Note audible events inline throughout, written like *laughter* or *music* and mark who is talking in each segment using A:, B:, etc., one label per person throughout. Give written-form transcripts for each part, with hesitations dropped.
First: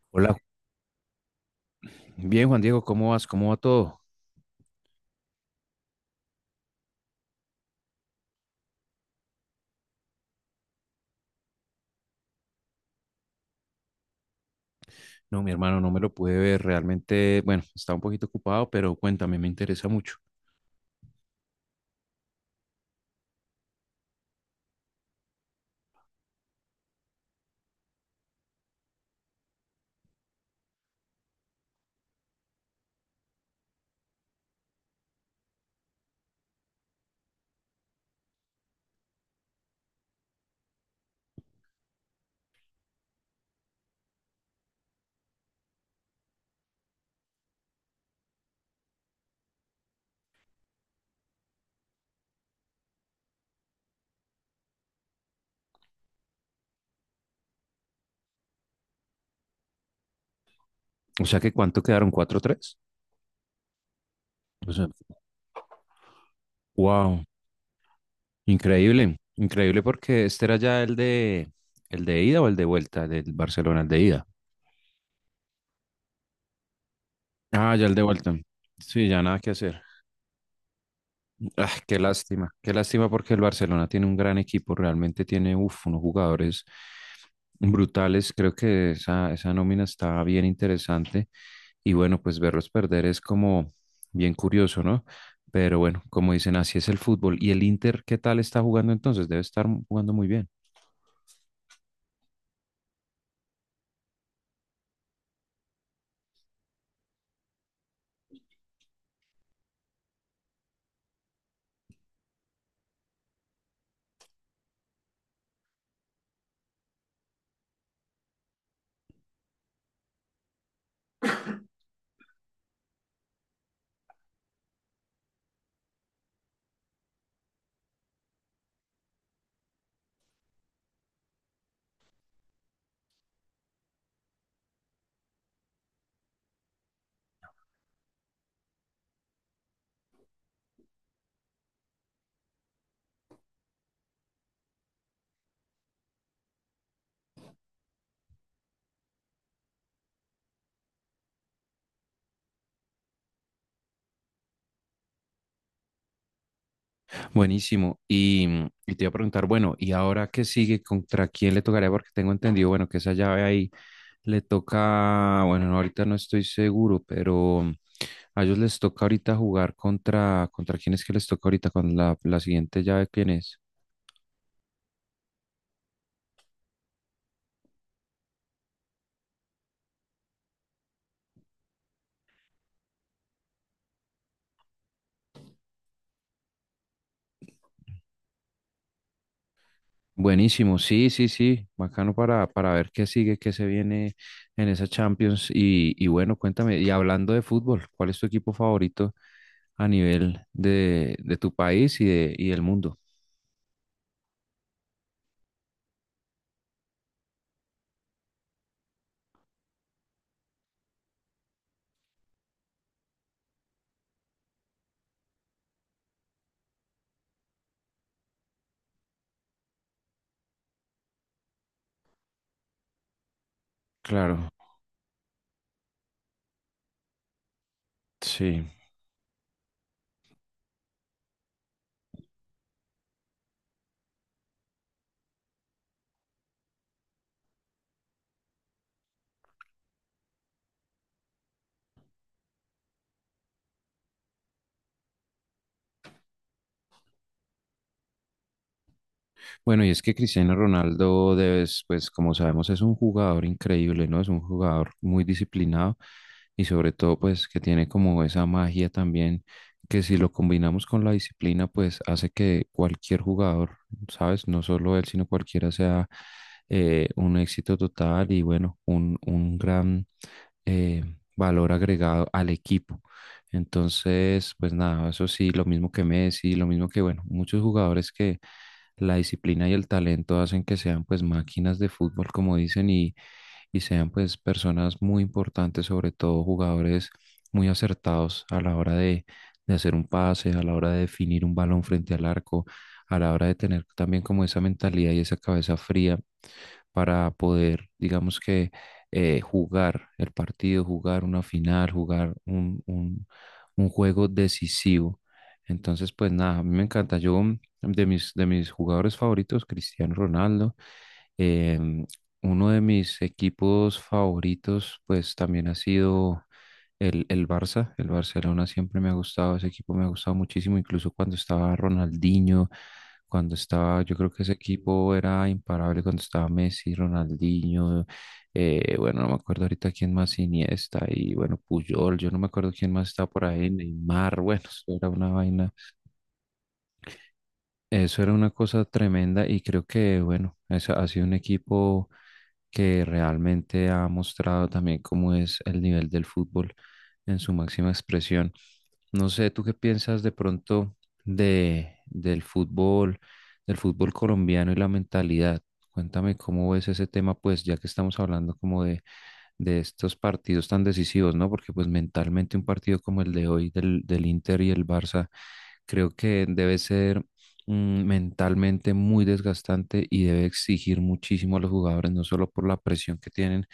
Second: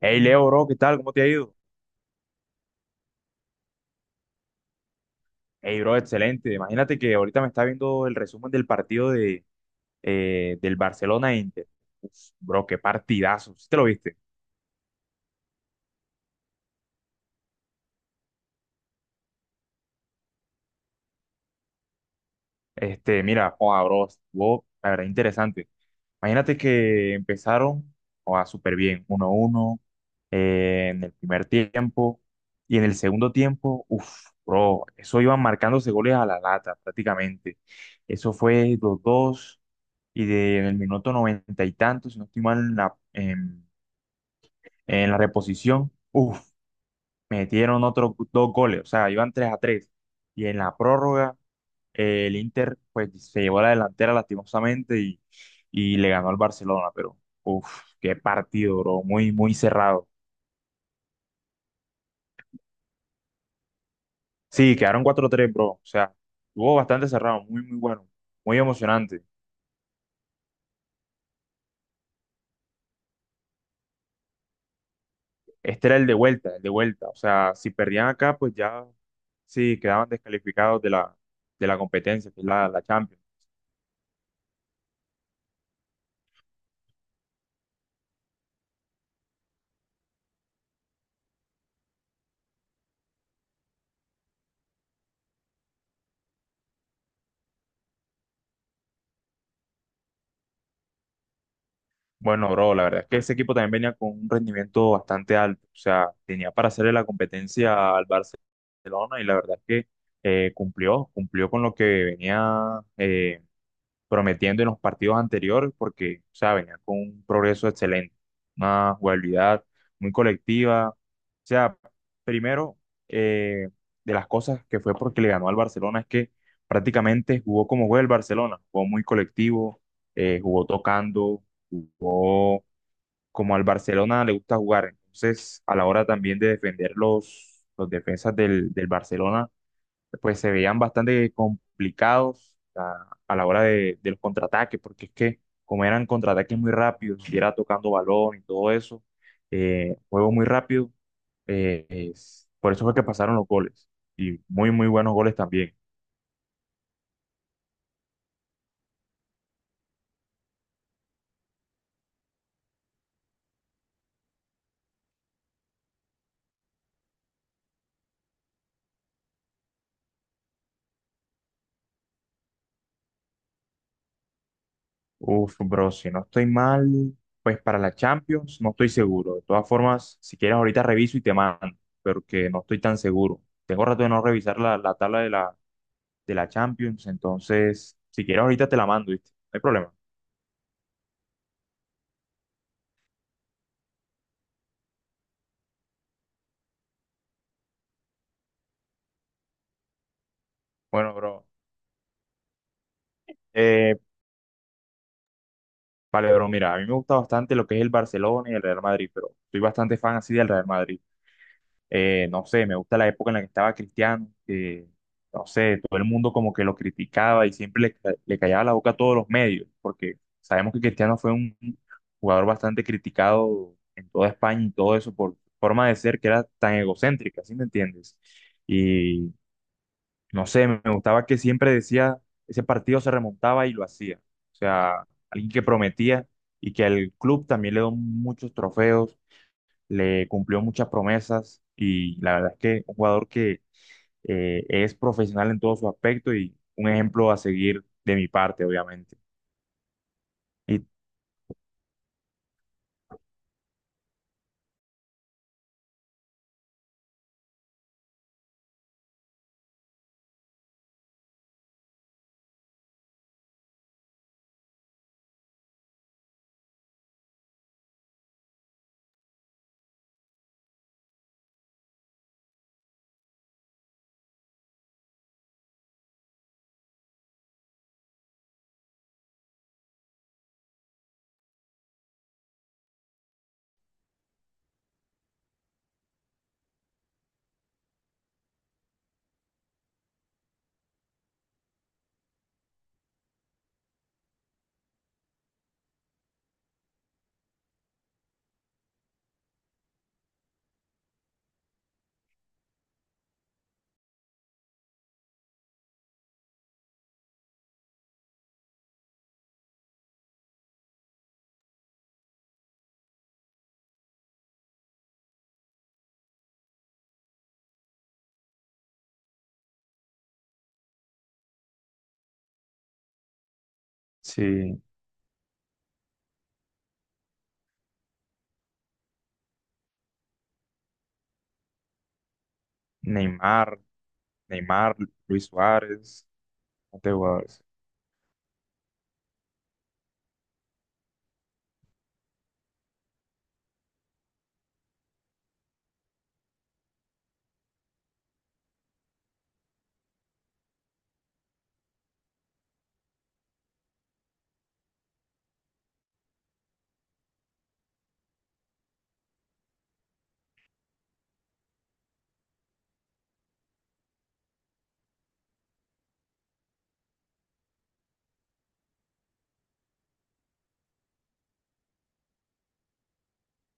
A: Hey
B: Hola,
A: Leo, bro, ¿qué tal? ¿Cómo te ha ido?
B: bien Juan Diego, ¿cómo vas? ¿Cómo va todo?
A: Hey, bro, excelente. Imagínate que ahorita me está viendo el resumen del partido del Barcelona e Inter. Uf, bro, qué partidazo. ¿Sí te lo viste?
B: No, mi hermano, no me lo pude ver, realmente, bueno, estaba un poquito ocupado, pero cuéntame, me interesa mucho.
A: Este, mira, joda, bro, estuvo, la verdad, interesante. Imagínate que empezaron, joda, súper bien, 1 uno en el primer tiempo. Y en el segundo tiempo, uff, bro, eso iban marcándose goles a la lata prácticamente. Eso fue 2 dos. Y en el minuto noventa y tantos, si no estoy mal, en la reposición, uff, metieron otros dos goles, o sea, iban 3 a tres. Y en la prórroga, el Inter pues se llevó la delantera lastimosamente y le ganó al Barcelona, pero uff, qué partido, bro, muy, muy cerrado.
B: O sea que ¿cuánto quedaron? Cuatro tres. O
A: Sí,
B: sea,
A: quedaron 4 tres, bro, o sea, estuvo bastante
B: wow,
A: cerrado, muy, muy bueno, muy
B: increíble,
A: emocionante.
B: increíble porque este era ya el de ida o el de vuelta del Barcelona, el de ida.
A: Este era el de vuelta, el de vuelta. O sea, si
B: Ah, ya el de
A: perdían
B: vuelta.
A: acá, pues ya
B: Sí, ya nada que
A: sí
B: hacer.
A: quedaban descalificados de la, de
B: Ah,
A: la competencia, que es la,
B: qué
A: la
B: lástima
A: Champions.
B: porque el Barcelona tiene un gran equipo, realmente tiene, uf, unos jugadores brutales. Creo que esa nómina está bien interesante. Y bueno, pues verlos perder es como bien curioso, ¿no? Pero bueno, como dicen, así es el fútbol. ¿Y el Inter qué tal está jugando entonces? Debe estar jugando muy bien.
A: Bueno, bro, la verdad es que ese equipo también venía con un rendimiento bastante alto. O sea, tenía para hacerle la competencia al Barcelona, y la verdad es que cumplió con lo que venía prometiendo en los partidos anteriores, porque, o sea, venía con un progreso excelente, una jugabilidad muy colectiva. O sea, primero, eh, de las cosas que fue porque le ganó al Barcelona es que prácticamente jugó como juega el Barcelona, jugó muy colectivo, jugó tocando, jugó como al Barcelona le gusta jugar. Entonces, a la hora también de defender los defensas del Barcelona, pues se veían bastante complicados a la hora de los contraataques, porque es que como eran contraataques muy rápidos, y era tocando balón y todo eso, juego muy rápido, por eso fue que pasaron los goles. Y muy, muy buenos goles también.
B: Buenísimo. Y te iba a preguntar, bueno, ¿y ahora qué sigue? ¿Contra quién le tocaría? Porque tengo entendido, bueno, que esa llave ahí le toca, bueno, no, ahorita no estoy seguro, pero a ellos les toca ahorita jugar contra, ¿contra quién es que les toca ahorita? ¿Con la siguiente llave quién es?
A: Uf, bro, si no estoy mal, pues para la Champions no estoy seguro. De todas formas, si quieres ahorita reviso y te mando, porque no estoy tan seguro. Tengo rato de no revisar la tabla de la Champions, entonces, si quieres ahorita te la mando, ¿viste? No hay problema.
B: Buenísimo, sí, sí, sí, bacano para ver qué sigue, qué se viene en esa Champions. Y bueno, cuéntame, y hablando de fútbol, ¿cuál es tu equipo favorito a nivel
A: Bueno,
B: de
A: bro.
B: tu país y del mundo?
A: Eh, vale, bro, mira, a mí me gusta bastante lo que es el Barcelona y el Real Madrid, pero soy bastante fan así del Real Madrid. No sé, me gusta la época en la que estaba Cristiano, que, no sé, todo el mundo como que lo criticaba y siempre le callaba la boca a todos los medios, porque sabemos que Cristiano fue un jugador bastante criticado en toda
B: Claro,
A: España y todo eso por su forma de ser que era tan egocéntrica, ¿sí me entiendes?
B: sí.
A: Y no sé, me gustaba que siempre decía, ese partido se remontaba y lo hacía. O sea, alguien que prometía y que al club también le dio muchos trofeos, le cumplió muchas promesas, y la verdad es que un jugador que es profesional en todos sus aspectos y un ejemplo a seguir de mi parte, obviamente.
B: Bueno, y es que Cristiano
A: Y
B: Ronaldo, debes, pues como sabemos, es un jugador increíble, ¿no? Es un jugador muy disciplinado y sobre todo, pues que tiene como esa magia también, que si lo combinamos con la disciplina, pues hace que cualquier jugador, ¿sabes? No solo él, sino cualquiera sea un éxito total y bueno, un gran eh, valor agregado al equipo. Entonces, pues nada, eso sí, lo mismo que Messi, lo mismo que, bueno, muchos jugadores que la disciplina y el talento hacen que sean pues máquinas de fútbol, como dicen, y sean pues personas muy importantes, sobre todo jugadores muy acertados a la hora de hacer un pase, a la hora de definir un balón frente al arco, a la hora de tener también como esa mentalidad y esa cabeza fría para poder, digamos que jugar el partido, jugar una final, jugar un juego decisivo. Entonces, pues nada, a mí me encanta. De de mis jugadores favoritos, Cristiano Ronaldo, em, uno de mis equipos favoritos, pues también ha sido el Barça. El Barcelona siempre me ha gustado, ese equipo me ha gustado muchísimo, incluso cuando estaba Ronaldinho, cuando estaba, yo creo que ese
A: sí,
B: equipo era imparable, cuando estaba Messi, Ronaldinho, bueno, no me acuerdo ahorita quién más, Iniesta y bueno, Puyol, yo no me acuerdo quién más estaba por ahí,
A: Neymar,
B: Neymar, *laughs* bueno,
A: Neymar,
B: eso era una
A: Luis
B: vaina,
A: Suárez, este jugadores.
B: eso era una cosa tremenda y creo que bueno, eso ha sido un equipo que realmente ha mostrado también cómo es el nivel del fútbol en su máxima expresión. No sé, ¿tú qué piensas de pronto de, del fútbol, del fútbol colombiano y la mentalidad? Cuéntame cómo ves ese tema, pues, ya que estamos hablando como de estos partidos tan decisivos, ¿no? Porque pues mentalmente un partido como el de hoy del Inter y el Barça, creo que debe ser mentalmente muy desgastante y debe exigir muchísimo a los jugadores, no solo por la presión que tienen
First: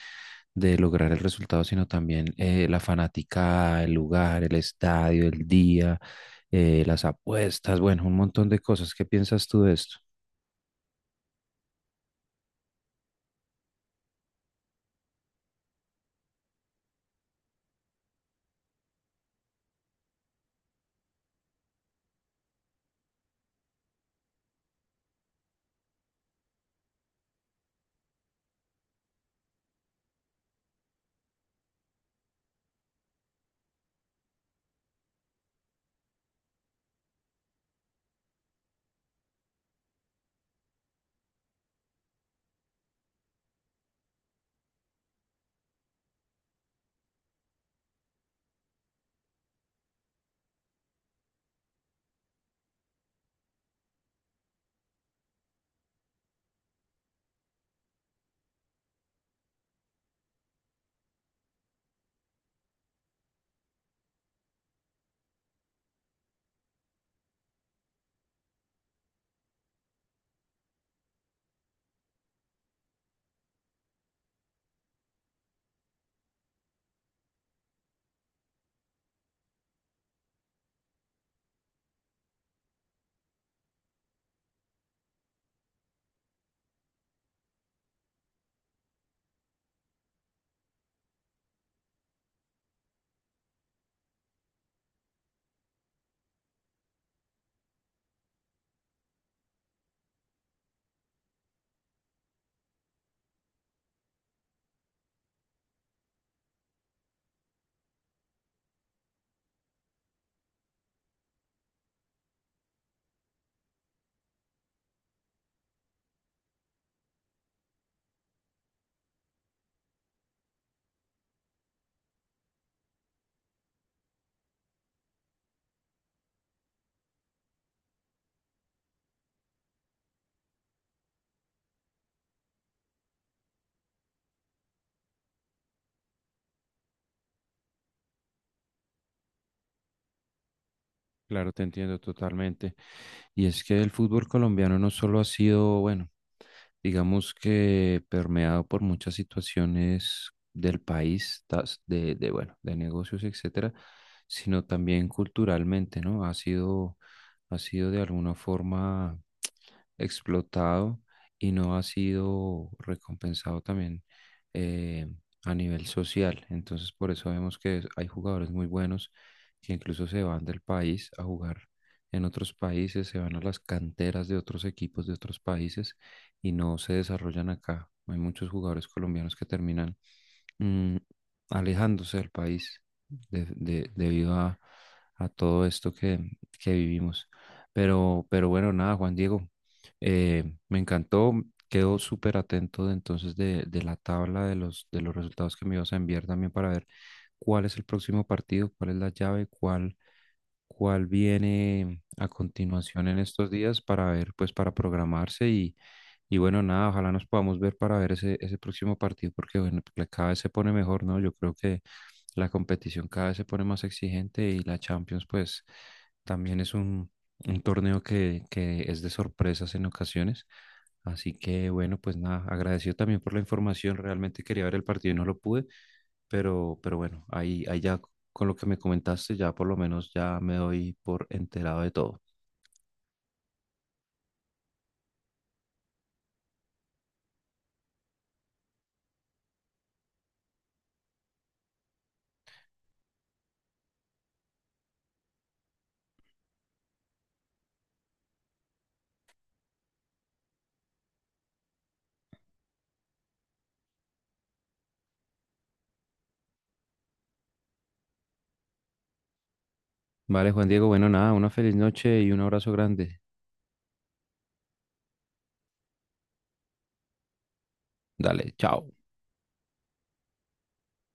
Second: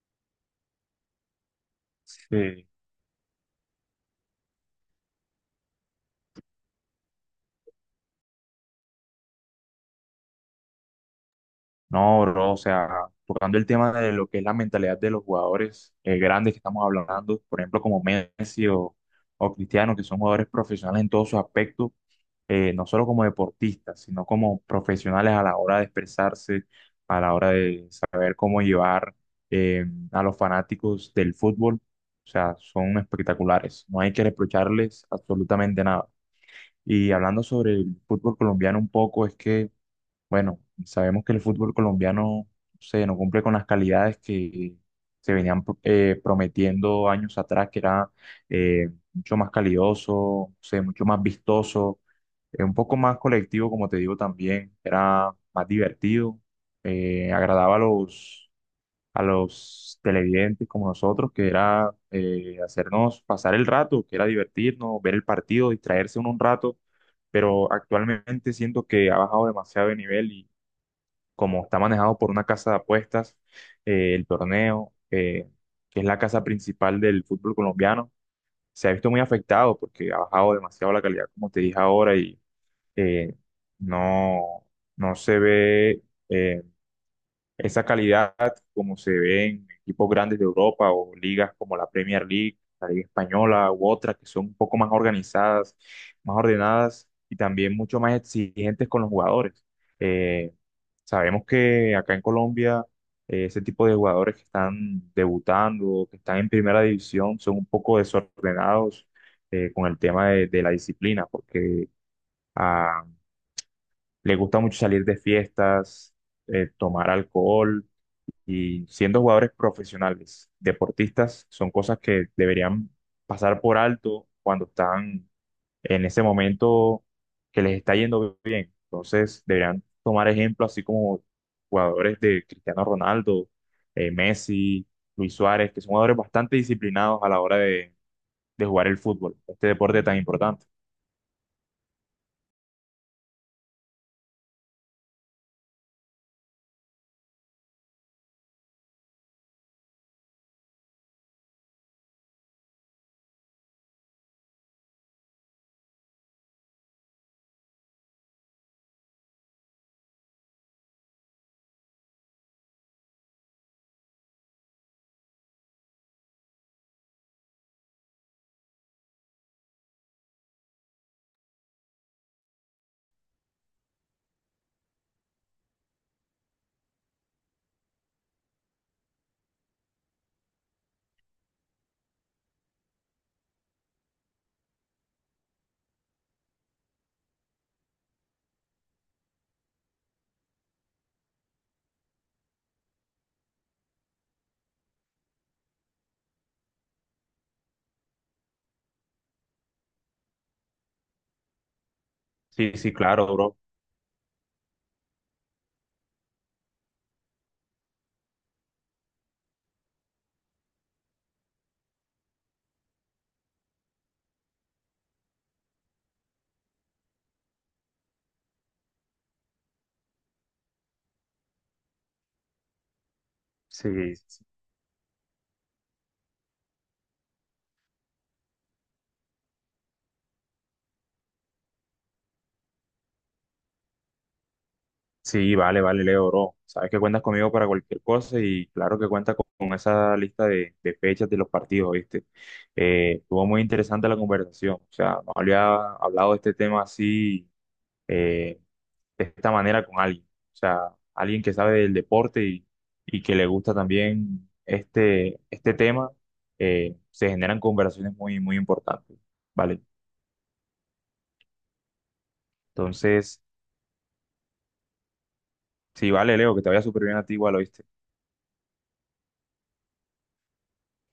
B: de lograr el resultado, sino también
A: Sí.
B: la fanaticada, el lugar, el estadio, el día, las apuestas, bueno, un montón de cosas. ¿Qué piensas tú de esto?
A: No, bro, o sea, tocando el tema de lo que es la mentalidad de los jugadores grandes que estamos hablando, por ejemplo, como Messi o Cristiano, que son jugadores profesionales en todos sus aspectos, no solo como deportistas, sino como profesionales a la hora de expresarse, a la hora de saber cómo llevar eh, a los fanáticos del fútbol. O sea, son espectaculares, no hay que reprocharles absolutamente nada. Y hablando sobre el fútbol colombiano un poco, es que bueno, sabemos que el fútbol colombiano se no cumple con las calidades que se venían prometiendo años atrás, que era mucho más calidoso, o sea, mucho más vistoso, un poco más colectivo, como te digo también, era más divertido, agradaba a los televidentes como nosotros, que era hacernos pasar el rato, que era divertirnos, ver el partido, distraerse uno un rato. Pero actualmente siento que ha bajado demasiado de nivel, como está manejado por una casa de apuestas, el torneo, que es la casa principal del fútbol colombiano, se ha visto muy afectado porque ha bajado demasiado la calidad, como te dije ahora, y eh, no, no se ve eh, esa calidad como se ve en equipos grandes de Europa o ligas como la Premier League, la Liga Española u otras que son un poco más organizadas, más ordenadas y también mucho más exigentes con los jugadores. Eh, Sabemos que acá en Colombia ese tipo de jugadores que están debutando, que están en primera división, son un poco desordenados con el tema de la disciplina, porque ah, les gusta mucho salir de fiestas, tomar alcohol, y siendo jugadores profesionales, deportistas, son cosas que deberían pasar por alto cuando están en ese momento que les está yendo bien. Entonces, deberían tomar ejemplo, así como jugadores de Cristiano Ronaldo, Messi, Luis Suárez, que son jugadores bastante disciplinados a la hora de jugar el fútbol, este deporte tan importante.
B: Claro, te entiendo totalmente. Y es que el fútbol colombiano no solo ha sido, bueno, digamos que permeado por muchas situaciones del país, de, bueno, de negocios, etcétera, sino también culturalmente, ¿no? Ha sido de alguna forma explotado y no ha sido recompensado también eh, a nivel social. Entonces, por eso vemos que hay jugadores muy buenos que incluso se van del país a jugar en otros países, se van a las canteras de otros equipos de otros países y no se desarrollan acá. Hay muchos jugadores colombianos que terminan mm, alejándose del país debido a todo esto que vivimos. Pero bueno, nada, Juan Diego, me encantó, quedo súper atento de, entonces de la tabla de de los resultados que me ibas a enviar también para ver cuál es el próximo partido, cuál es la llave, cuál viene a
A: Sí, sí,
B: continuación en
A: claro,
B: estos
A: bro.
B: días para ver, pues para programarse y bueno, nada, ojalá nos podamos ver para ver ese próximo partido, porque bueno, cada vez se pone mejor, ¿no? Yo creo que la competición cada vez se pone más exigente y la Champions, pues, también es un torneo que es de sorpresas en ocasiones. Así que bueno, pues nada, agradecido también por la
A: Sí,
B: información. Realmente quería ver el partido y no lo pude, pero bueno, ahí, ahí ya con lo que me comentaste, ya por lo menos ya me doy por enterado de todo.
A: sí, vale, vale, Leo, bro. Sabes que cuentas conmigo para cualquier cosa y claro que cuentas con esa lista de fechas de los partidos, ¿viste? Estuvo muy interesante la conversación. O sea, no había hablado de este tema así, eh, de esta manera con alguien. O sea, alguien que sabe del deporte y que le gusta también este tema, se generan conversaciones muy, muy importantes. Vale,
B: Vale, Juan Diego, bueno, nada, una feliz noche y un abrazo grande.
A: entonces, sí, vale, Leo, que te vaya súper bien a ti igual, ¿oíste?
B: Dale, chao.